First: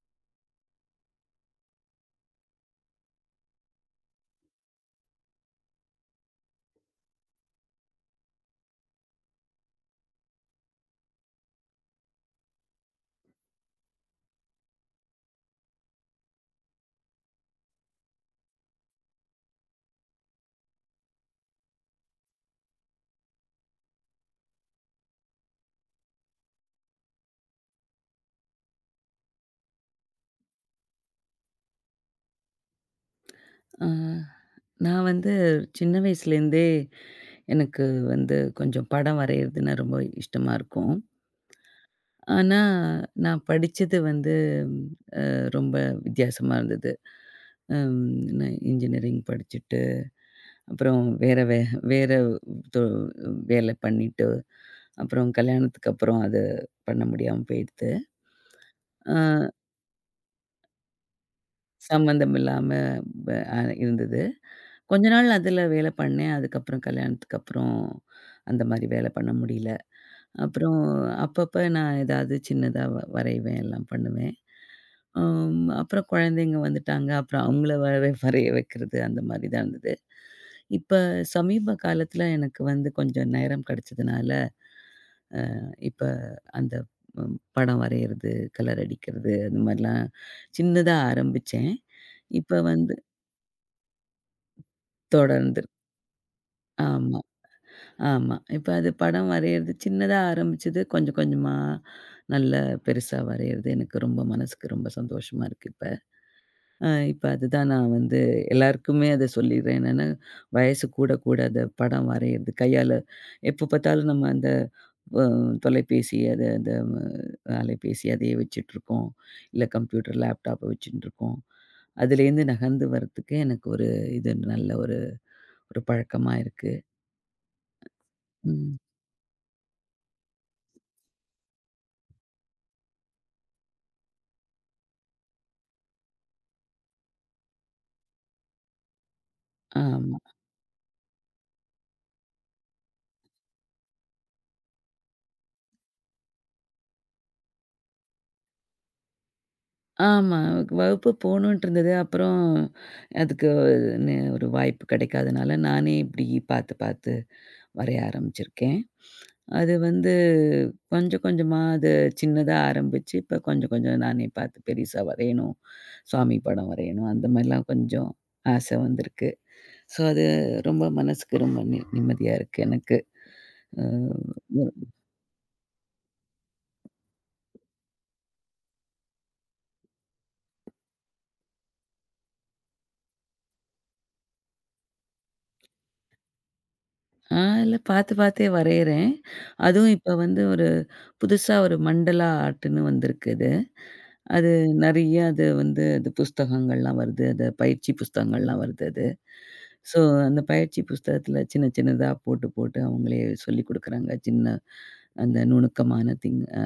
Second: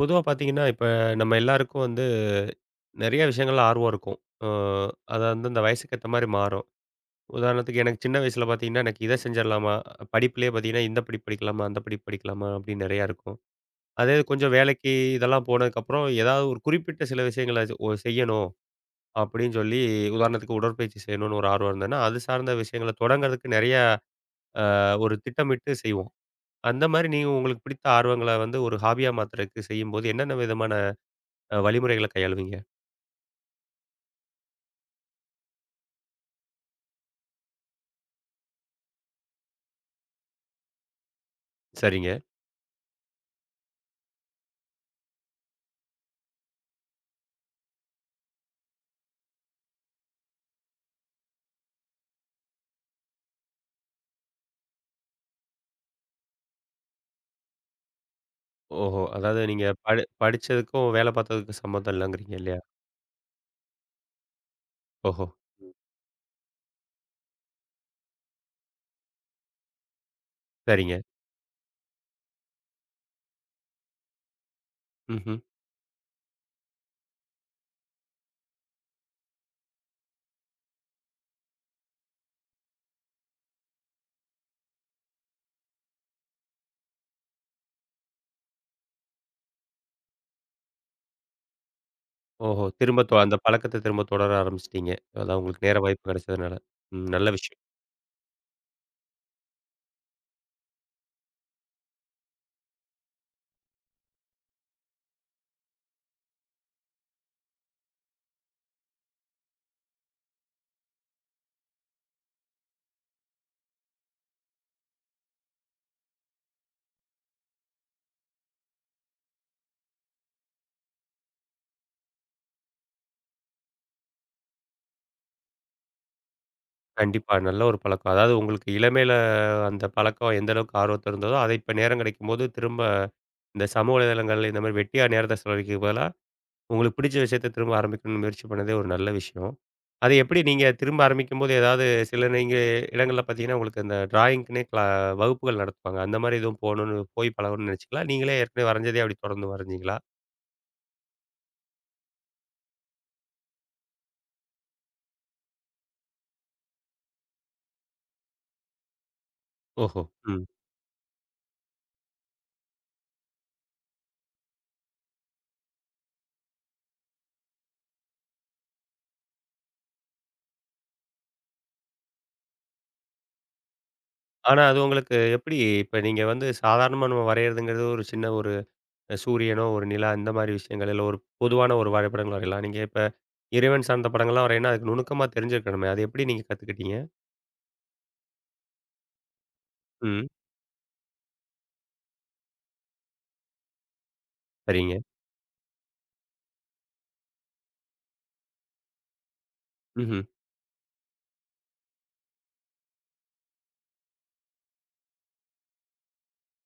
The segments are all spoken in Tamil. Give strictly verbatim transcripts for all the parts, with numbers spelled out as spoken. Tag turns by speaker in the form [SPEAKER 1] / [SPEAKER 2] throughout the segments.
[SPEAKER 1] பொதுவா பார்த்தீங்கன்னா, இப்ப நம்ம எல்லாருக்கும் வந்து நெறைய விஷயங்கள்ல ஆர்வம் இருக்கும். அ அது அந்தந்த வயசுக்கு ஏத்த மாரி மாறும். உதாரணத்துக்கு எனக்கு சின்ன வயசுல பார்த்தீங்கன்னா, எனக்கு இத செஞ்சிடலாமா? படிப்பிலேயே பார்த்தீங்கன்னா, இந்த படிப்பு படிக்கலாமா? அந்த படிப்பு படிக்கலாமா? அப்படின்னு நெறையா இருக்கும். அதே இது கொஞ்சம் வேலைக்கு இதெல்லாம் போனதுக்கப்புறம், ஏதாவது ஒரு குறிப்பிட்ட சில விஷயங்கள ஒ செய்யணும் அப்படின்னு சொல்லி, உதாரணத்துக்கு உடற்பயிற்சி செய்யணும்னு ஒரு ஆர்வம் இருந்ததுன்னா, அது சார்ந்த விஷயங்கள தொடங்குறதுக்கு நெறையா அ ஒரு திட்டமிட்டு செய்வோம். அந்த மாரி நீங்க உங்களுக்கு பிடித்த ஆர்வங்கள வந்து ஒரு ஹாபியா மாத்துறதுக்கு செய்யும்போது, என்னென்ன விதமான அ வழிமுறைகள கையாளுவீங்க.
[SPEAKER 2] ஆ, நான் வந்து சின்ன வயசுலேருந்தே எனக்கு வந்து கொஞ்சம் படம் வரையிறதுன்னா ரொம்ப இஷ்டமா இருக்கும்.
[SPEAKER 1] சரிங்க.
[SPEAKER 2] ஆனா, நான் படிச்சது வந்து அஹ், ரொம்ப வித்தியாசமா இருந்தது. அம் நான் இன்ஜினியரிங் படிச்சுட்டு, அப்புறம் வேற வே வேற தொ வேலை பண்ணிட்டு, அப்புறம் கல்யாணத்துக்கு அப்புறம் அது பண்ண முடியாம போயிடுத்து.
[SPEAKER 1] ஓஹோ!
[SPEAKER 2] ஆ
[SPEAKER 1] அதாவது நீங்க படி படிச்சதுக்கும், வேல பார்த்ததுக்கும் சம்மந்தம் இல்லங்கிறீங்க
[SPEAKER 2] சம்மந்தம்
[SPEAKER 1] இல்லையா?
[SPEAKER 2] இல்லாம ப அ இருந்தது. கொஞ்ச
[SPEAKER 1] ஓஹோ!
[SPEAKER 2] நாள் அதுல வேலை பண்ணேன். அதுக்கப்புறம் கல்யாணத்துக்கு அப்புறம் அந்த மாரி வேலை பண்ண முடியல. அப்புறம்
[SPEAKER 1] சரிங்க.
[SPEAKER 2] அப்பப்ப நான் ஏதாவது சின்னதா வ வரைவேன், எல்லாம் பண்ணுவேன்.
[SPEAKER 1] ம்ஹ்ம்.
[SPEAKER 2] அம் அப்புறம் குழந்தைங்க வந்துட்டாங்க. அப்புறம் அவங்கள வரை வரைய வைக்கிறது அந்த மாதிரி தான் இருந்தது. இப்ப சமீப காலத்துல எனக்கு வந்து கொஞ்சம் நேரம் கிடைச்சதுனால, இப்ப அந்த ம் படம் வரையறது, கலர் அடிக்கிறது, அந்த மாதிரிலாம் சின்னதா ஆரம்பிச்சேன். இப்ப
[SPEAKER 1] ஓஹோ!
[SPEAKER 2] வந்து
[SPEAKER 1] திரும்ப தொ அந்த பழக்கத்த திரும்ப தொடர ஆரம்பிச்சுட்டீங்க. அதான்
[SPEAKER 2] தொடர்ந்து
[SPEAKER 1] உங்களுக்கு நேர வாய்ப்பு கிடைச்சதுனால. ம்.
[SPEAKER 2] ஆமா.
[SPEAKER 1] நல்ல விஷயம்.
[SPEAKER 2] ஆமா, இப்ப அது படம் வரையறது சின்னதா ஆரம்பிச்சது, கொஞ்சம் கொஞ்சமா நல்ல பெருசா வரையறது எனக்கு ரொம்ப மனசுக்கு ரொம்ப சந்தோஷமா இருக்கு இப்ப. அ இப்ப அதுதான் நான் வந்து எல்லாருக்குமே அத சொல்லிடுறேன். என்னன்னா, வயசு கூட கூட அந்த படம் வரையறது கையால எப்ப பார்த்தாலும் நம்ம அந்த அ தொலைபேசி அத அந்த அஹ், அலைபேசி அதையே வச்சுட்டுருக்கோம். இல்ல கம்ப்யூட்டர், லேப்டாப்ப வச்சுட்டுருக்கோம். அதுலேருந்து நகர்ந்து வர்றதுக்கு எனக்கு ஒரு இது நல்ல ஒரு ஒரு பழக்கமா இருக்கு.
[SPEAKER 1] கண்டிப்பா. நல்ல ஒரு பழக்கம். அதாவது உங்களுக்கு
[SPEAKER 2] ம்.
[SPEAKER 1] இளமையில அந்த பழக்கம் எந்த அளவுக்கு ஆர்வத்த இருந்ததோ, அத இப்ப நேரம் கிடைக்கும்போது திரும்ப இந்த சமூக வலைதளங்கள் இந்த மாரி வெட்டியா நேரத்த செலவழிக்கிறதுக்கு பதிலா உங்களுக்கு பிடிச்ச விஷயத்த திரும்ப ஆரம்பிக்கணும்னு முயற்சி பண்ணதே ஒரு நல்ல விஷயம். அது
[SPEAKER 2] ஆமா.
[SPEAKER 1] எப்படி நீங்க திரும்ப ஆரம்பிக்கும்போது ஏதாவது சில நீங்க இடங்கள்ல பார்த்தீங்கன்னா, உங்களுக்கு அந்த டிராயிங்க்குன்னே க்ளா வகுப்புகள் நடத்துவாங்க. அந்த மாரி எதுவும் போணும்னு போய் பழகணும்னு நினைச்சீங்களா? நீங்களே ஏற்கனவே வரைஞ்சதே அப்படி தொடர்ந்து வரைஞ்சீங்களா?
[SPEAKER 2] ஆமா. வகுப்பு போணுன்ட்டு இருந்தது. அப்புறம் அதுக்கு ந ஒரு வாய்ப்பு கிடைக்காதனால, நானே இப்படி பார்த்து, பார்த்து வரைய ஆரம்பிச்சிருக்கேன். அது
[SPEAKER 1] ஓஹோ!
[SPEAKER 2] வந்து
[SPEAKER 1] ம்.
[SPEAKER 2] கொஞ்சம் கொஞ்சமா அது சின்னதா ஆரம்பிச்சு, இப்ப கொஞ்சம் கொஞ்சம் நானே பார்த்து பெருசா வரையணும். சாமி படம் வரையணும். அந்த மாரிலாம் கொஞ்சம் ஆசை வந்திருக்கு. ஸோ அது ரொம்ப மனசுக்கு ரொம்ப நி நிம்மதியா இருக்கு எனக்கு.
[SPEAKER 1] ஆனா அது
[SPEAKER 2] அ
[SPEAKER 1] உங்களுக்கு எப்படி இப்ப நீங்க வந்து சாதாரணமா நம்ம வரையறதுங்கிறது ஒரு சின்ன ஒரு சூரியனோ, ஒரு நிலா இந்த மாரி விஷயங்கள், இல்ல ஒரு பொதுவான ஒரு வரைபடங்கள் வரையலாம். நீங்க இப்ப இறைவன் சார்ந்த படங்கள்லாம் வரையணும்னா, அதுக்கு நுணுக்கமா தெரிஞ்சிருக்கணுமே! அது எப்படி நீங்க கத்துக்கிட்டீங்க?
[SPEAKER 2] ஆ இல்ல பாத்து பாத்தே வரையறேன். அதுவும் இப்ப
[SPEAKER 1] ம்.
[SPEAKER 2] வந்து ஒரு புதுசா ஒரு மண்டலா ஆர்ட்ன்னு வந்திருக்கு இது. அது
[SPEAKER 1] சரிங்க.
[SPEAKER 2] நெறைய அது வந்து அது புஸ்தகங்கள்லாம் வருது. அது பயிற்சி புஸ்தகங்கள்லாம் வருது அது. ஸோ,
[SPEAKER 1] ம்ஹ்ம்.
[SPEAKER 2] அந்த பயிற்சி புஸ்தகத்துல சின்ன சின்னதா போட்டு போட்டு அவங்களே சொல்லிக் குடுக்குறாங்க. சின்ன அந்த நுணுக்கமான திங் அ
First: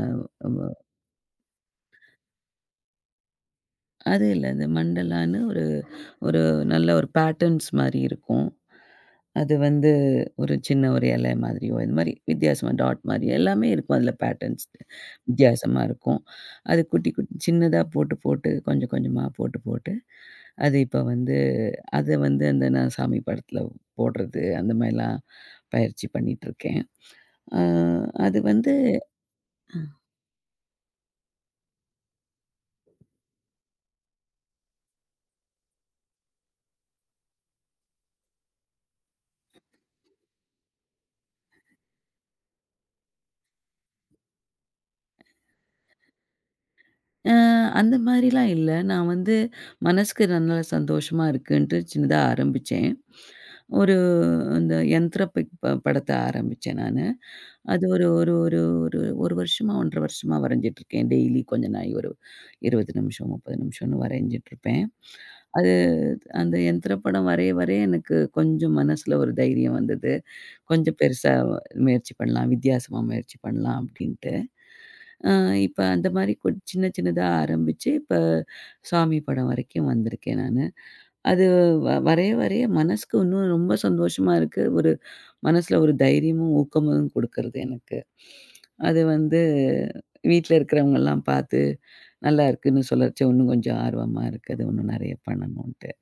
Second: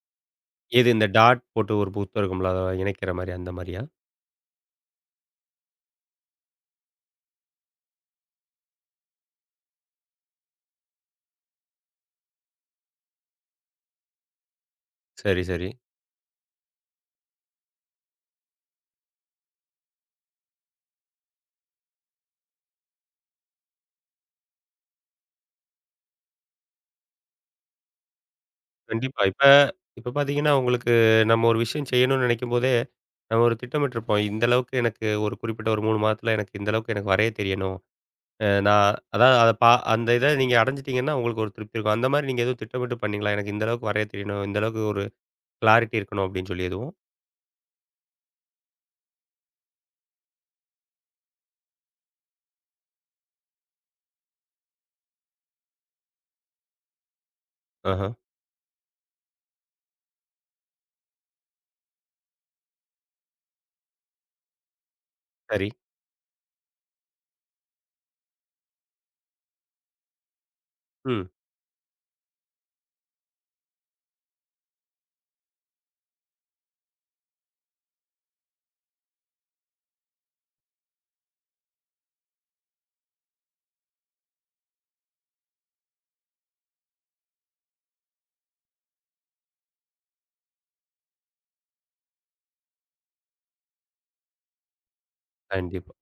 [SPEAKER 1] எது இந்த டாட் போட்டு ஒரு பூத்து இருக்கும்ல, அத இணைக்கிற மாரி அந்த மாரியா?
[SPEAKER 2] அது இல்ல. அது மண்டலான்னு ஒரு ஒரு நல்ல ஒரு பேட்டர்ன்ஸ் மாரி இருக்கும். அது வந்து ஒரு சின்ன ஒரு இலை மாதிரியோ, இது மாரி வித்தியாசமா டாட் மாரி எல்லாமே இருக்கும். அதில பேட்டர்ன்ஸ்
[SPEAKER 1] சரி, சரி.
[SPEAKER 2] வித்தியாசமா இருக்கும். அது குட்டி, குட்டி சின்னதா போட்டு, போட்டு கொஞ்சம் கொஞ்சமா போட்டு, போட்டு அது இப்போ வந்து அத வந்து அந்த நான் சாமி படத்தில போடுறது அந்த மாரிலாம் பயிற்சி பண்ணிட்டுருக்கேன். அ அது வந்து
[SPEAKER 1] கண்டிப்பா. இப்ப இப்ப பார்த்தீங்கன்னா, உங்களுக்கு நம்ம ஒரு விஷயம் செய்யணும்னு நினைக்கும்போதே, நம்ம ஒரு திட்டமிட்டிருப்போம். இந்த அளவுக்கு எனக்கு ஒரு குறிப்பிட்ட ஒரு மூணு மாதத்தில எனக்கு இந்த அளவுக்கு எனக்கு வரைய தெரியணும். அ நான் அதாவது அத பா அந்த இத நீங்க அடைஞ்சிட்டீங்கன்னா, உங்களுக்கு ஒரு திருப்தி இருக்கும். அந்த மாரி நீங்க எதுவும் திட்டமிட்டு பண்ணீங்களா? எனக்கு இந்த அளவுக்கு வரைய தெரியணும். இந்த அளவுக்கு ஒரு கிளாரிட்டி இருக்கணும் அப்படின்னு சொல்லி எதுவும்?
[SPEAKER 2] அ அந்த மாதிரிலாம் இல்ல. நான் வந்து மனசுக்கு நல்ல சந்தோஷமா இருக்குன்ட்டு சின்னதா ஆரம்பிச்சேன். ஒரு அந்த யந்த்ர பிக் ப படத்த ஆரம்பிச்சேன் நானு. அது ஒரு
[SPEAKER 1] ஆஹ.
[SPEAKER 2] ஒரு ஒரு ஒரு 1 வருஷமா ஒரு அரை வருஷமா வரைஞ்சிட்டுருக்கேன். டெய்லி கொஞ்ச நாழி ஒரு இருபது நிமிஷம், முப்பது நிமிஷம்னு வரைஞ்சிட்டுருப்பேன்.
[SPEAKER 1] சரி.
[SPEAKER 2] அது அந்த யந்த்ர படம் வரைய வரைய எனக்கு கொஞ்சம் மனசுல ஒரு தைரியம் வந்தது. கொஞ்சம்
[SPEAKER 1] ம்.
[SPEAKER 2] பெருசா முயற்சி பண்ணலாம். வித்தியாசமா முயற்சி பண்ணலாம் அப்படின்ட்டு. அ இப்ப அந்த மாரி கொஞ் சின்ன சின்னதா ஆரம்பிச்சு, இப்ப சாமி படம் வரைக்கும் வந்திருக்கேன் நானு. அது வ வரைய வரைய மனசுக்கு இன்னும் ரொம்ப சந்தோஷமா இருக்கு. ஒரு மனசுல ஒரு தைரியமும், ஊக்கமும் குடுக்குறது எனக்கு. அது வந்து வீட்ல இருக்கிறவங்கலாம் பார்த்து, "நல்லா இருக்குன்னு" சொல்லச்ச இன்னும் கொஞ்சம் ஆர்வமா இருக்கு. அது இன்னும் நெறைய பண்ணணும்ன்ட்டு.
[SPEAKER 1] கண்டிப்பா.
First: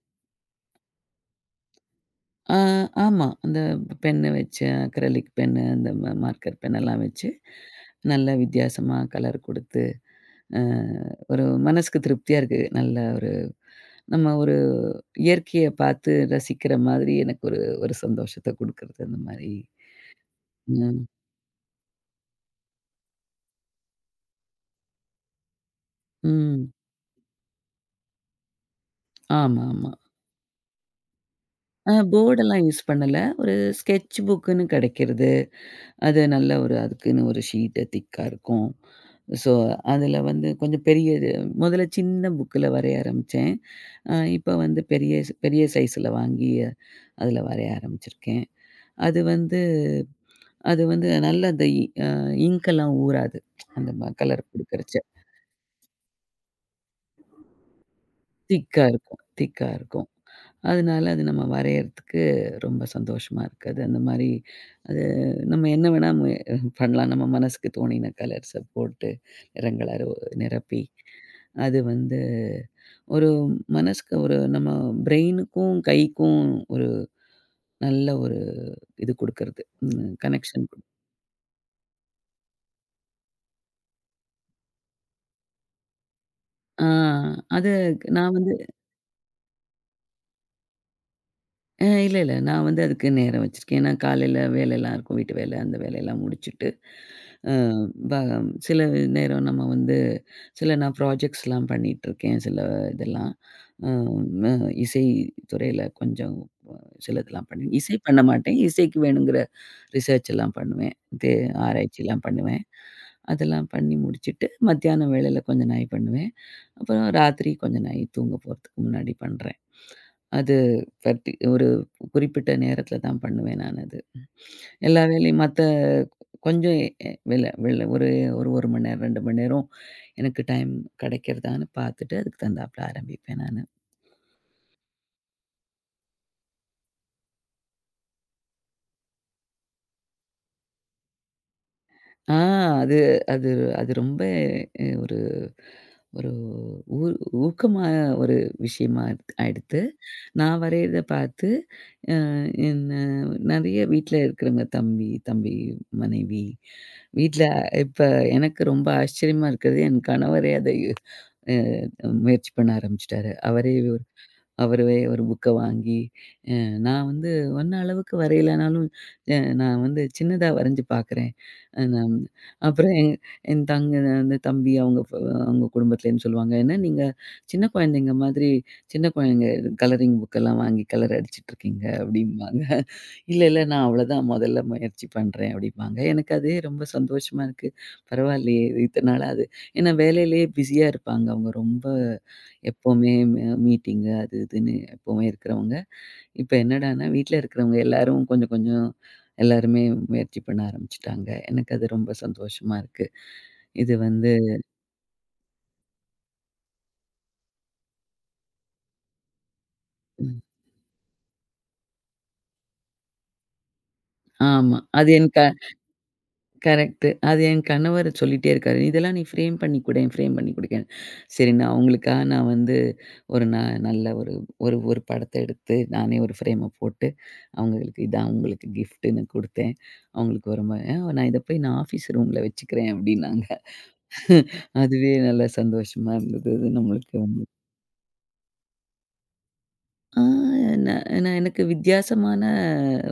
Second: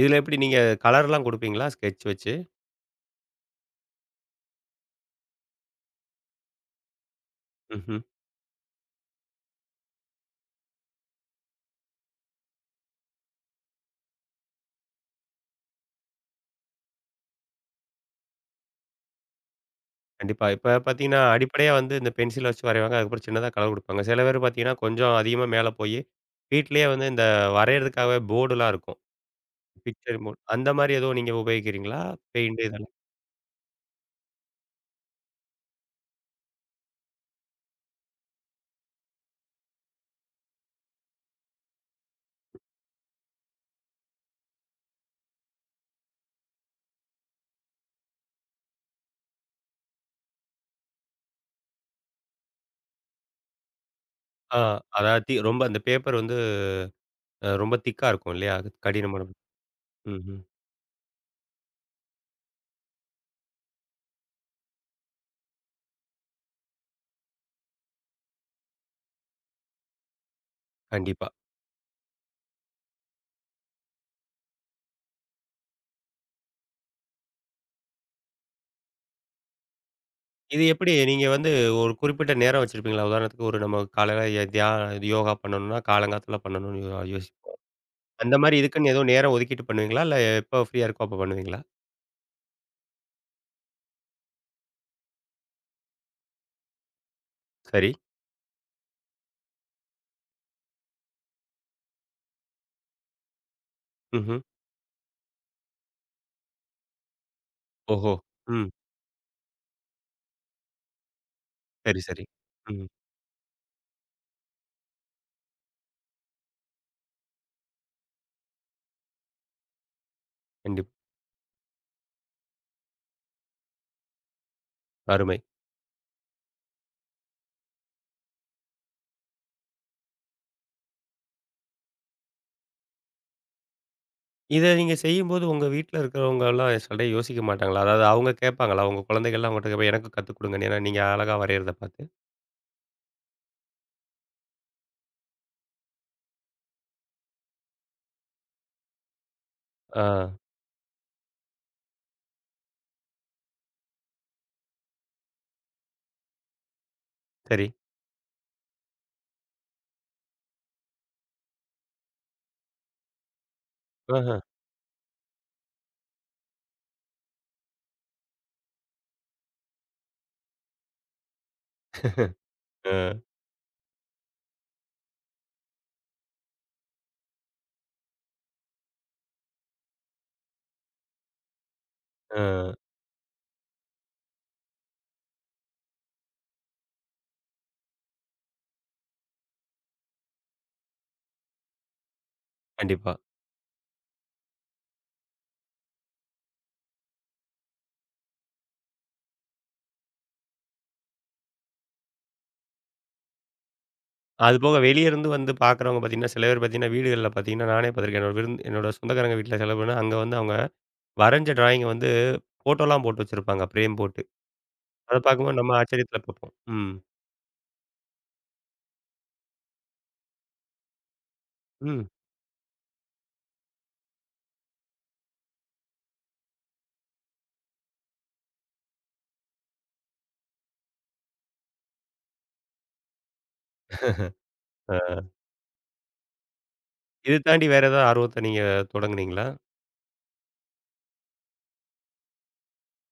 [SPEAKER 1] இதில எப்படி நீங்க கலர்லாம் குடுப்பீங்களா? ஸ்கெட்ச் வச்சு?
[SPEAKER 2] ஆ ஆமா. அந்த பென்னு வச்சு அக்ரலிக் பென்னு, அந்த ம மார்க்கர் பென்னெல்லாம் வச்சு,
[SPEAKER 1] ம்ஹ்ம்.
[SPEAKER 2] நல்ல வித்தியாசமா கலர் குடுத்து, அ ஒரு மனசுக்கு திருப்தியா இருக்கு. நல்ல ஒரு நம்ம ஒரு இயற்கைய பார்த்து ரசிக்கிற மாதிரி எனக்கு ஒரு ஒரு சந்தோஷத்த குடுக்குறது அந்த மாரி.
[SPEAKER 1] கண்டிப்பா. இப்ப
[SPEAKER 2] ம்.
[SPEAKER 1] பார்த்தீங்கன்னா, அடிப்படையா வந்து இந்த பென்சில வச்சு வரைவாங்க. அதுக்கப்புறம் சின்னதா கலர் குடுப்பாங்க. சில பேர் பார்த்தீங்கன்னா, கொஞ்சம் அதிகமா மேல போயி,
[SPEAKER 2] ம்.
[SPEAKER 1] வீட்லயே வந்து இந்த வரையறதுக்காகவே போர்டுலாம் இருக்கும்.
[SPEAKER 2] ஆமாமா.
[SPEAKER 1] Picture board. அந்த மாரி எதுவும் நீங்க
[SPEAKER 2] அ
[SPEAKER 1] உபயோகிக்கிறீங்களா? பெயிண்ட்
[SPEAKER 2] போர்டெல்லாம் யூஸ்
[SPEAKER 1] இதெல்லாம்.
[SPEAKER 2] பண்ணல. ஒரு ஸ்கெட்ச் புக்குன்னு கெடைக்கிறது. அது நல்ல ஒரு அதுக்குன்னு ஒரு ஷீட்டு திக்கா இருக்கும். ஸோ, அதில வந்து கொஞ்சம் பெரிய இது முதல்ல சின்ன புக்குல வரைய ஆரம்பிச்சேன். அ இப்ப வந்து பெரிய பெரிய சைஸ்ல வாங்கி அதில வரைய ஆரம்பிச்சிருக்கேன். அது வந்து அது வந்து நல்லா அந்த இ அ இங்க் எல்லாம் ஊறாது. அந்த ம கலர்
[SPEAKER 1] ஆ
[SPEAKER 2] குடுக்கறச்ச.
[SPEAKER 1] அதாவது தி ரொம்ப அந்த பேப்பர் வந்து அ ரொம்ப திக்கா இருக்கும் இல்லையா? அது
[SPEAKER 2] திக்கா இருக்கும்
[SPEAKER 1] கடினமான
[SPEAKER 2] திக்கா இருக்கும்.
[SPEAKER 1] ம்ஹ்ம்.
[SPEAKER 2] அதனால அது நம்ம வரையறதுக்கு ரொம்ப சந்தோஷமா இருக்கு. அது அந்த மாரி அது நம்ம என்ன வேணா மு பண்ணலாம். நம்ம மனசுக்கு தோணின கலர்ஸ போட்டு நிறங்கள நிரப்பி,
[SPEAKER 1] கண்டிப்பா.
[SPEAKER 2] அது வந்து ஒரு மனசுக்கு ஒரு நம்ம பிரெயினுக்கும், கைக்கும் ஒரு நல்ல ஒரு இது குடுக்கறது. ம்
[SPEAKER 1] இது
[SPEAKER 2] கனெக்ஷன் குடுக்
[SPEAKER 1] எப்படி நீங்க வந்து ஒரு குறிப்பிட்ட நேரம் வச்சிருப்பீங்களா? உதாரணத்துக்கு ஒரு நம்ம காலையில எ தியா யோகா பண்ணணும்னா, காலங்காத்தால பண்ணணும்னு
[SPEAKER 2] ஆ
[SPEAKER 1] யோ யோசிப்போம்.
[SPEAKER 2] அது நான்
[SPEAKER 1] அந்த
[SPEAKER 2] வந்து
[SPEAKER 1] மாரி இதுக்குன்னு எதுவும் நேரம் ஒதுக்கிட்டு பண்ணுவீங்களா? இல்ல எப்ப ஃப்ரீயா இருக்கோ அப்ப பண்ணுவீங்களா?
[SPEAKER 2] அ இல்ல, இல்ல. நான் வந்து அதுக்கு நேரம் வச்சிருக்கேன். ஏன்னா காலையில வேலைலாம் இருக்கும். வீட்டு வேலை, அந்த வேலையெல்லாம் முடிச்சுட்டு அ
[SPEAKER 1] சரி.
[SPEAKER 2] ப சில நேரம் நம்ம வந்து சில நான் ப்ராஜெக்ட்ஸ்லாம் பண்ணிட்டுருக்கேன். சில இதெல்லாம். அ
[SPEAKER 1] ம்ஹ்ம்.
[SPEAKER 2] ம இசை துறையில கொஞ்சம் சிலதெல்லாம் பண்ணி இசை
[SPEAKER 1] ஓஹோ!
[SPEAKER 2] பண்ண மாட்டேன்.
[SPEAKER 1] ம்.
[SPEAKER 2] இசைக்கு வேணுங்கிற ரிசர்ச் எல்லாம் பண்ணுவேன். இது
[SPEAKER 1] சரி,
[SPEAKER 2] ஆராய்ச்சிலாம்
[SPEAKER 1] சரி.
[SPEAKER 2] பண்ணுவேன்.
[SPEAKER 1] ம்.
[SPEAKER 2] அதெல்லாம் பண்ணி முடிச்சுட்டு, மத்தியானம் வேளையில கொஞ்ச நாழி பண்ணுவேன். அப்புறம் ராத்திரி கொஞ்ச நாழி தூங்க போறதுக்கு முன்னாடி பண்றேன். அது
[SPEAKER 1] கண்டிப்
[SPEAKER 2] பர்டி ஒரு குறிப்பிட்ட நேரத்தில தான் பண்ணுவேன் நான் அது. எல்லா
[SPEAKER 1] அருமை.
[SPEAKER 2] வேலையும் மத்த கொஞ்சம் எ வெளில வெளில ஒரு ஒரு 1 மணி நேரம், ரெண்டு மணி நேரம் எனக்கு டைம் கிடைக்கிறதான்னு பார்த்துட்டு, அதுக்கு தகுந்தாப்புல ஆரம்பிப்பேன் நானு.
[SPEAKER 1] இத நீங்க செய்யும்போது உங்க வீட்ல இருக்கிறவங்கலாம் சடே யோசிக்க மாட்டாங்களா? அதாவது அவங்க கேட்பாங்களா? உங்க குழந்தைகள்லாம் உங்கட்ட போய் எனக்கும் கத்துக் குடுங்கன்னு. ஏன்னா, நீங்க அழகா வரையறத பார்த்து.
[SPEAKER 2] ஆ அது அது அது ரொம்ப அ ஒரு ஒரு ஊ ஊக்கமா ஒரு விஷயமா எடுத்து, எடுத்து,
[SPEAKER 1] ஆ.
[SPEAKER 2] நான் வரையிறத பார்த்து என்ன நெறைய வீட்ல இருக்கிறவங்க தம்பி, தம்பி மனைவி, வீட்ல
[SPEAKER 1] சரி.
[SPEAKER 2] இப்ப எனக்கு ரொம்ப ஆச்சரியமா இருக்கிறது என் கணவரே அதை அ முயற்சி பண்ண ஆரம்பிச்சுட்டாரு. அவரே
[SPEAKER 1] ஆஹ.
[SPEAKER 2] அவரவே ஒரு புக்க வாங்கி நான் வந்து ஒன்ன அளவுக்கு வரையலனாலும், அ நான் வந்து சின்னதா வரைஞ்சு பார்க்குறேன். அ நம் அப்புறம் என்
[SPEAKER 1] அ,
[SPEAKER 2] என் தங்க அந்த தம்பி அவங்க ஃப அவங்க குடும்பத்துலேருந்து சொல்லுவாங்க, "என்ன நீங்க சின்ன குழந்தைங்க மாதிரி சின்ன குழந்தைங்க கலரிங் புக்கெல்லாம் வாங்கி கலர் அடிச்சுட்டுருக்கீங்க"
[SPEAKER 1] ஆ.
[SPEAKER 2] அப்படிம்பாங்க. "இல்ல, இல்ல நான் அவ்வளோதான் முதல்ல முயற்சி பண்றேன்" அப்படிம்பாங்க. எனக்கு அதே ரொம்ப சந்தோஷமா இருக்கு. பரவாயில்லையே! இது இத்தன நாளா அது ஏன்னா வேலையிலேயே பிஸியா இருப்பாங்க அவங்க ரொம்ப எப்பவுமே
[SPEAKER 1] கண்டிப்பா.
[SPEAKER 2] ம மீட்டிங்கு அது இதுன்னு எப்பவுமே இருக்கிறவங்க. இப்ப என்னடான்னா, வீட்ல இருக்கிறவங்க எல்லாரும் கொஞ்சம், கொஞ்சம் எல்லாருமே முயற்சி பண்ண ஆரம்பிச்சுட்டாங்க. எனக்கு அது ரொம்ப சந்தோஷமா இருக்கு. இது வந்து
[SPEAKER 1] அதுபோக வெளிய இருந்து வந்து பார்க்குறவங்க பார்த்தீங்கன்னா, சில பேர் பார்த்தீங்கன்னா, வீடுகள்ல பார்த்தீங்கன்னா, நானே பார்த்துருக்கேன். என்னோட விருந் என்னோட சொந்தக்காரங்க வீட்ல செல பேர்னா, அங்க வந்து
[SPEAKER 2] ம்.
[SPEAKER 1] அவங்க வரைஞ்ச டிராயிங்க வந்து ஃபோட்டோலாம் போட்டு வச்சிருப்பாங்க, ஃப்ரேம் போட்டு.
[SPEAKER 2] ஆமா. அது
[SPEAKER 1] அத
[SPEAKER 2] என் க
[SPEAKER 1] பார்க்கும்போது நம்ம ஆச்சரியத்துல பார்ப்போம். ம்.
[SPEAKER 2] கரெக்ட்டு. அது என் கணவர் சொல்லிட்டே இருக்காரு. "இதெல்லாம் நீ ஃப்ரேம் பண்ணி குடேன், ஃப்ரேம் பண்ணி குடுக்கேன்." சரி நான்
[SPEAKER 1] ம்.
[SPEAKER 2] அவங்களுக்காக நான் வந்து ஒரு ந நல்ல ஒரு ஒரு ஒரு படத்த எடுத்து, நானே ஒரு ஃப்ரேம போட்டு, அவங்களுக்கு இதான் உங்களுக்கு கிஃப்ட்டுன்னு குடுத்தேன். அவங்களுக்கு ரொம்ப "அ நான் இத போய் நான் ஆஃபீஸ் ரூம்ல வச்சுக்கிறேன்" அப்படின்னாங்க.
[SPEAKER 1] ஆ.
[SPEAKER 2] அதுவே நல்லா சந்தோஷமா இருந்தது. அது நம்மளுக்கு
[SPEAKER 1] இத தாண்டி வேற ஏதாவது ஆர்வத்த நீங்க தொடங்குனீங்களா?
[SPEAKER 2] ஆ நான் நான் எனக்கு வித்தியாசமான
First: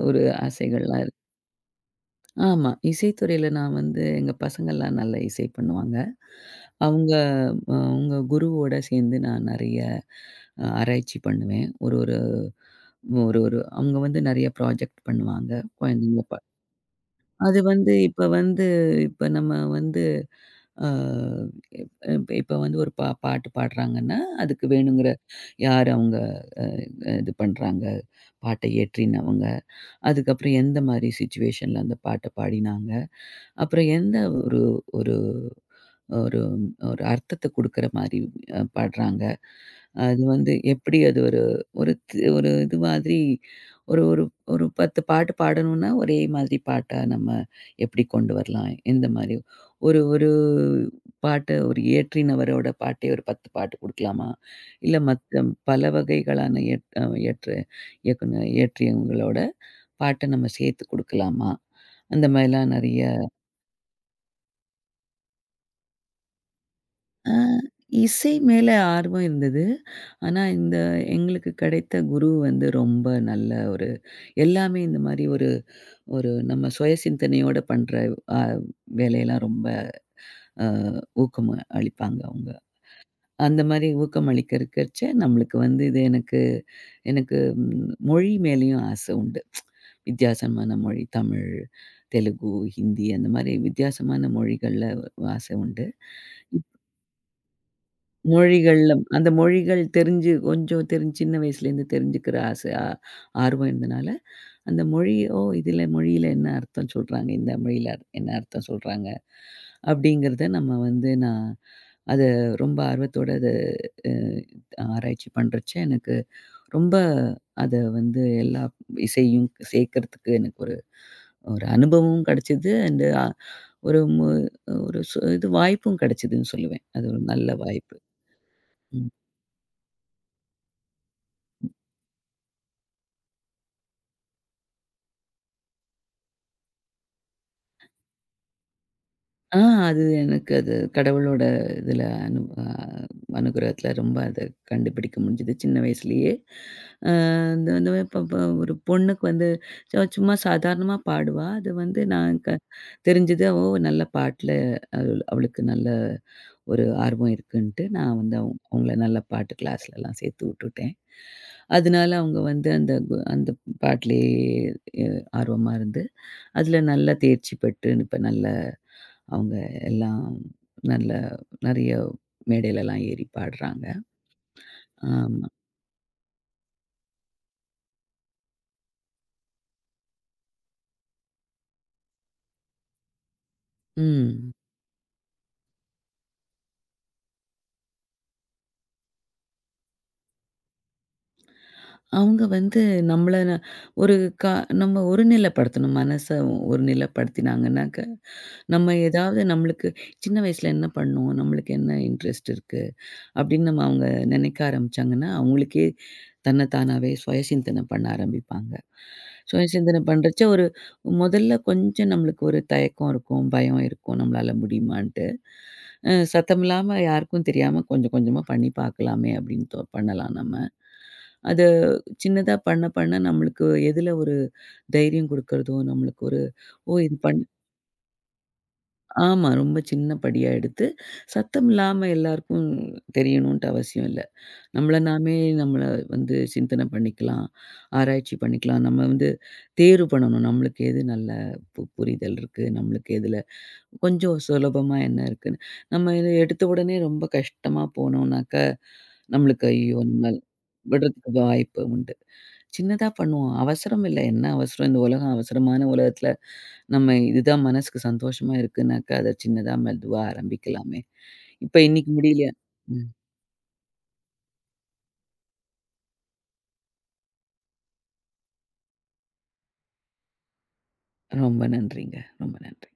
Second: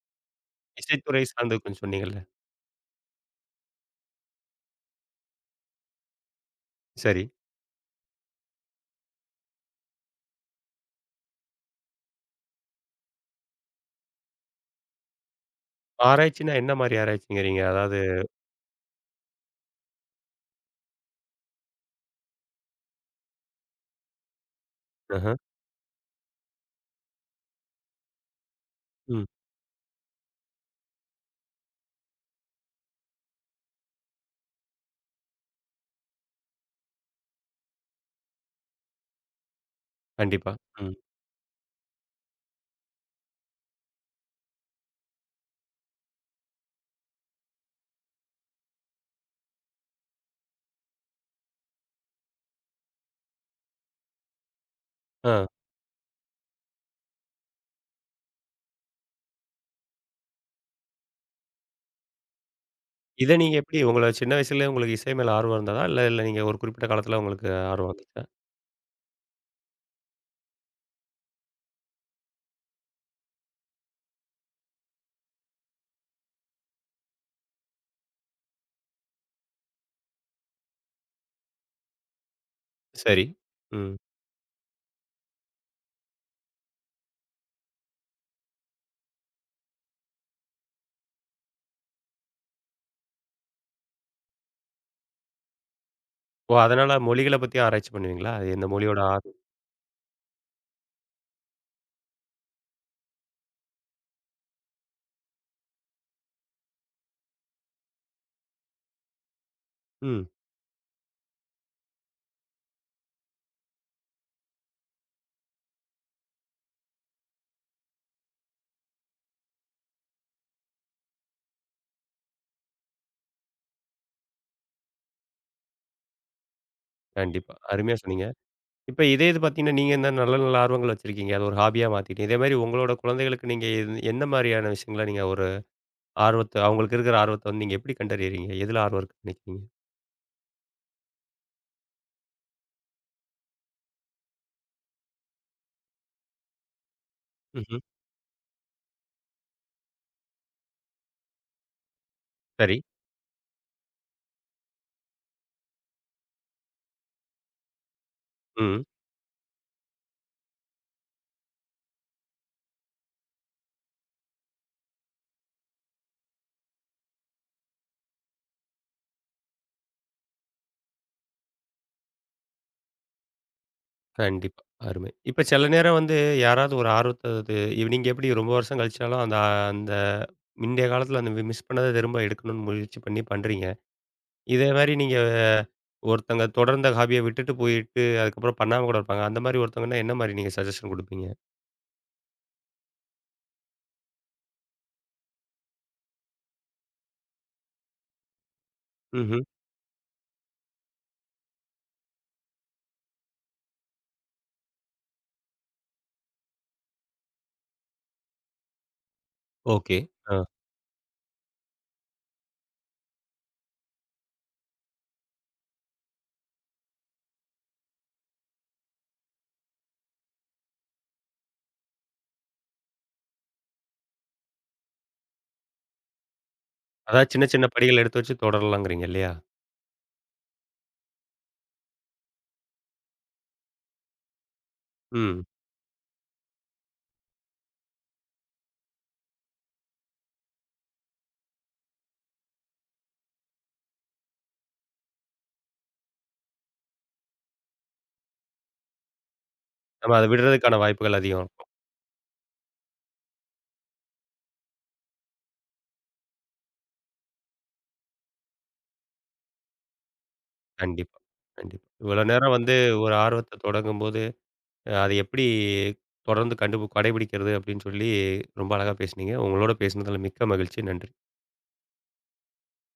[SPEAKER 2] ஒரு ஆசைகள்லாம் இருக்கு.
[SPEAKER 1] இசைத்துறை சார்ந்து கொஞ்சம் சொன்னீங்கல்ல.
[SPEAKER 2] ஆமா. இசைத்துறையில நான் வந்து எங்க பசங்கள்லாம் நல்லா இசை பண்ணுவாங்க. அவங்க
[SPEAKER 1] சரி.
[SPEAKER 2] அ அவங்க குருவோட சேர்ந்து நான் நெறைய அ ஆராய்ச்சி பண்ணுவேன். ஒரு ஒரு ஒரு ஒரு அவங்க வந்து நெறைய ப்ராஜெக்ட் பண்ணுவாங்க. குழந்தைங்க
[SPEAKER 1] ஆராய்ச்சின்னா என்ன மாரி
[SPEAKER 2] அது
[SPEAKER 1] ஆராய்ச்சிங்கிறீங்க?
[SPEAKER 2] வந்து
[SPEAKER 1] அதாவது
[SPEAKER 2] இப்ப வந்து இப்ப நம்ம வந்து அ இப் இப்ப வந்து ஒரு பா பாட்டு பாடுறாங்கன்னா, அதுக்கு வேணுங்கிற
[SPEAKER 1] ஆஹ.
[SPEAKER 2] யார் அவங்க அ இது பண்றாங்க, பாட்ட
[SPEAKER 1] ம்.
[SPEAKER 2] இயற்றினவங்க, அதுக்கப்புறம் எந்த மாரி சிச்சுவேஷன்ல அந்த பாட்ட பாடினாங்க, அப்புறம் எந்த ஒரு ஒரு ஒரு ஒரு அர்த்தத்த குடுக்குற மாரி அ பாடுறாங்க. அது ம்.
[SPEAKER 1] கண்டிப்பா.
[SPEAKER 2] வந்து
[SPEAKER 1] ம்.
[SPEAKER 2] எப்படி அது ஒரு ஒரு த் ஒரு இது மாதிரி ஒரு ஒரு ஒரு பத்து பாட்டு பாடணும்னா, ஒரே மாதிரி பாட்டா நம்ம எப்படி கொண்டு வரலாம்? எந்த மாரி? ஒரு ஒரு பாட்ட ஒரு இயற்றினவரோட பாட்டே ஒரு பத்து பாட்டு குடுக்கலாமா? இல்ல மத்த
[SPEAKER 1] ஆ.
[SPEAKER 2] பல வகைகளான இயற் அ இயற்று இயக்குன இயற்றியவங்களோட பாட்ட நம்ம சேர்த்து குடுக்கலாமா? அந்த மாரிலாம் நெறைய
[SPEAKER 1] இத நீங்க எப்படி உங்கள சின்ன வயசுலயே உங்களுக்கு இசை மேல ஆர்வம் இருந்ததா? இல்ல இல்ல நீங்க ஒரு குறிப்பிட்ட காலத்துல
[SPEAKER 2] அ
[SPEAKER 1] உங்களுக்கு ஆர்வம் வந்துச்சா?
[SPEAKER 2] இசை மேல ஆர்வம் இருந்தது. ஆனா, இந்த எங்களுக்கு கிடைத்த குரு வந்து ரொம்ப நல்ல ஒரு எல்லாமே இந்த மாரி ஒரு ஒரு நம்ம சுய சிந்தனையோட பண்ற அ வேலையெல்லாம் ரொம்ப அ ஊக்கம் அளிப்பாங்க அவங்க.
[SPEAKER 1] சரி.
[SPEAKER 2] அந்த மாரி
[SPEAKER 1] ம்.
[SPEAKER 2] ஊக்கம் அளிக்கிறக்கச்ச நம்மளுக்கு வந்து இது எனக்கு எனக்கு ம் மொழி மேலேயும் ஆசை உண்டு. வித்தியாசமான மொழி தமிழ், தெலுங்கு, ஹிந்தி அந்த மாரி வித்தியாசமான மொழிகள்ல ஆசை உண்டு.
[SPEAKER 1] ஓ! அதனால மொழிகள பத்தி ஆராய்ச்சி பண்ணுவீங்களா? அது எந்த
[SPEAKER 2] மொழிகள்ல
[SPEAKER 1] மொழியோட ஆர்
[SPEAKER 2] அந்த மொழிகள் தெரிஞ்சு கொஞ்சம் தெரிஞ்சு சின்ன வயசுலேருந்து தெரிஞ்சுக்கிற ஆசை ஆ ஆர்வம் இருந்தனால, அந்த மொழி ஓ! இதில மொழியில என்ன அர்த்தம் சொல்றாங்க? இந்த மொழியில என்ன அர்த்தம் சொல்றாங்க?
[SPEAKER 1] ம்.
[SPEAKER 2] அப்படிங்கிறத நம்ம வந்து நான் அத ரொம்ப ஆர்வத்தோட அத அ ஆராய்ச்சி பண்றச்ச எனக்கு ரொம்ப அத வந்து எல்லா இசையும் சேர்க்கறதுக்கு எனக்கு ஒரு ஒரு அனுபவமும் கிடைச்சது. அண்ட் ஒரு மு ஒரு சு இது வாய்ப்பும் கிடைச்சதுன்னு சொல்லுவேன். அது ஒரு நல்ல
[SPEAKER 1] கண்டிப்பா. அருமையா
[SPEAKER 2] வாய்ப்பு.
[SPEAKER 1] சொன்னீங்க. இப்ப
[SPEAKER 2] ம்.
[SPEAKER 1] இதே இது பார்த்தீங்கன்னா, நீங்க இந்த நல்ல நல்ல ஆர்வங்கள் வச்சிருக்கீங்க. அது ஒரு ஹாபியா மாத்திட்டீங்க. இதே மாரி உங்களோட குழந்தைகளுக்கு நீங்க எந் எந்த மாரியான விஷயங்கள நீங்க ஒரு ஆர்வத்த அவங்களுக்கு இருக்கிற ஆர்வத்த வந்து நீங்க எப்படி கண்டறியறீங்க? எதுல ஆர்வம் இருக்குன்னு
[SPEAKER 2] ஆ
[SPEAKER 1] நினைக்கிறீங்க?
[SPEAKER 2] அது எனக்கு அது கடவுளோட இதுல அனு அ அனுகிரகத்துல ரொம்ப அத கண்டுபிடிக்க முடிஞ்சது சின்ன வயசுலயே. அ இந்த
[SPEAKER 1] ம்ஹ்ம்.
[SPEAKER 2] வந்து இப்ப இப்ப ஒரு பொண்ணுக்கு வந்து சு சும்மா சாதாரணமா பாடுவா. அது வந்து நான் க
[SPEAKER 1] சரி.
[SPEAKER 2] தெரிஞ்சது ஓ! நல்ல பாட்டுல அவ அவளுக்கு நல்ல ஒரு ஆர்வம் இருக்குன்ட்டு நான் வந்து அவங்
[SPEAKER 1] ம்.
[SPEAKER 2] அவங்கள நல்ல பாட்டு கிளாஸ்லலாம் சேர்த்து விட்டுட்டேன். அதனால அவங்க வந்து அந்த கு அந்த பாட்டுலயே அ ஆர்வமா இருந்து, அதுல நல்லா தேர்ச்சி பெற்று இப்ப நல்ல அவங்க எல்லாம் நல்ல நெறைய மேடையிலலாம் ஏறி பாடுறாங்க.
[SPEAKER 1] கண்டிப்பா. அருமை. இப்ப
[SPEAKER 2] ஆமா.
[SPEAKER 1] சில நேரம் வந்து யாராவது ஒரு ஆர்வத்த அது இவ் நீங்க எப்படி ரொம்ப வருஷம் கழிச்சாலும் அந்த அந்த முந்தைய காலத்துல அந்த மிஸ் பண்ணத திரும்ப எடுக்கணும்னு முயற்சி பண்ணி பண்றீங்க.
[SPEAKER 2] ம்.
[SPEAKER 1] இதே மாரி நீங்க ஒருத்தங்க தொடர்ந்த ஹாபிய விட்டுட்டு போயிட்டு அதுக்கப்புறம் பண்ணாம கூட இருப்பாங்க. அந்த மாரி ஒருத்தவங்கன்னா என்ன மாரி நீங்க சஜஷன் குடுப்பீங்க?
[SPEAKER 2] அவங்க வந்து நம்மள ந- ஒரு க நம்ம ஒருநிலைப்படுத்தணும். மனச ஒருநிலைப்படுத்தினாங்கன்னாக்க, நம்ம ஏதாவது
[SPEAKER 1] ம்ஹ்ம்.
[SPEAKER 2] நம்மளுக்கு சின்ன வயசுல என்ன பண்ணோம்? நம்மளுக்கு என்ன இன்ட்ரெஸ்ட் இருக்கு? அப்படின்னு நம்ம அவங்க நினைக்க ஆரம்பிச்சாங்கன்னா, அவங்களுக்கே தன்ன தானாவே சுய சிந்தனை பண்ண ஆரம்பிப்பாங்க. சுய
[SPEAKER 1] ஓகே.
[SPEAKER 2] சிந்தனை
[SPEAKER 1] ஆ.
[SPEAKER 2] பண்றச்ச ஒரு முதல்ல கொஞ்சம் நம்மளுக்கு ஒரு தயக்கம் இருக்கும், பயம் இருக்கும் நம்மளால முடியுமான்ட்டு. அ சத்தமில்லாம யாருக்கும் தெரியாம கொஞ்சம் கொஞ்சமா பண்ணி பார்க்கலாமே அப்படின்னு தோ பண்ணலாம் நம்ம. அது சின்னதா பண்ண பண்ண நம்மளுக்கு எதுல ஒரு தைரியம் குடுக்கறதோ, நம்மளுக்கு ஒரு ஓ! இது
[SPEAKER 1] அதாவது
[SPEAKER 2] பண்
[SPEAKER 1] சின்ன சின்ன படிகள் எடுத்து வச்சு தொடரலாங்கிறீங்க இல்லையா?
[SPEAKER 2] ஆமா. ரொம்ப சின்ன படியா எடுத்து, சத்தம் இல்லாம எல்லாருக்கும் தெரியணுன்ட்டு அவசியம் இல்ல. நம்மள நாமே
[SPEAKER 1] ம்.
[SPEAKER 2] நம்மள வந்து சிந்தன பண்ணிக்கலாம். ஆராய்ச்சி பண்ணிக்கலாம். நம்ம வந்து தேர்வு பண்ணணும். நம்மளுக்கு எது நல்ல பு புரிதல் இருக்கு. நம்மளுக்கு எதுல கொஞ்சம் சுலபமா என்ன இருக்குன்னு. நம்ம இத எடுத்த உடனே ரொம்ப கஷ்டமா போனோம்னாக்க, நம்மளுக்கு ஐயோ!
[SPEAKER 1] நம்ம அத
[SPEAKER 2] நம்ம
[SPEAKER 1] விடுறதுக்கான வாய்ப்புகள்
[SPEAKER 2] விடுறதுக்கு
[SPEAKER 1] அதிகம்.
[SPEAKER 2] வாய்ப்பு உண்டு. சின்னதா பண்ணுவோம். அவசரம் இல்ல. என்ன அவசரம்? இந்த உலகம் அவசரமான உலகத்துல, நம்ம இதுதான் மனசுக்கு சந்தோஷமா இருக்குன்னாக்கா, அத சின்னதா மெதுவா ஆரம்பிக்கலாமே!
[SPEAKER 1] கண்டிப்பா,
[SPEAKER 2] இப்ப
[SPEAKER 1] கண்டிப்பா.
[SPEAKER 2] இன்னைக்கு
[SPEAKER 1] இவ்வளோ
[SPEAKER 2] முடியலையா
[SPEAKER 1] நேரம் வந்து
[SPEAKER 2] ம்.
[SPEAKER 1] ஒரு ஆர்வத்த தொடங்கும்போது, அ அத எப்படி தொடர்ந்து கண்டுபு கடைபிடிக்கிறது அப்படின்னு சொல்லி ரொம்ப அழகா பேசுனீங்க. உங்களோட பேசினதில மிக்க மகிழ்ச்சி. நன்றி.
[SPEAKER 2] ரொம்ப நன்றிங்க. ரொம்ப நன்றி.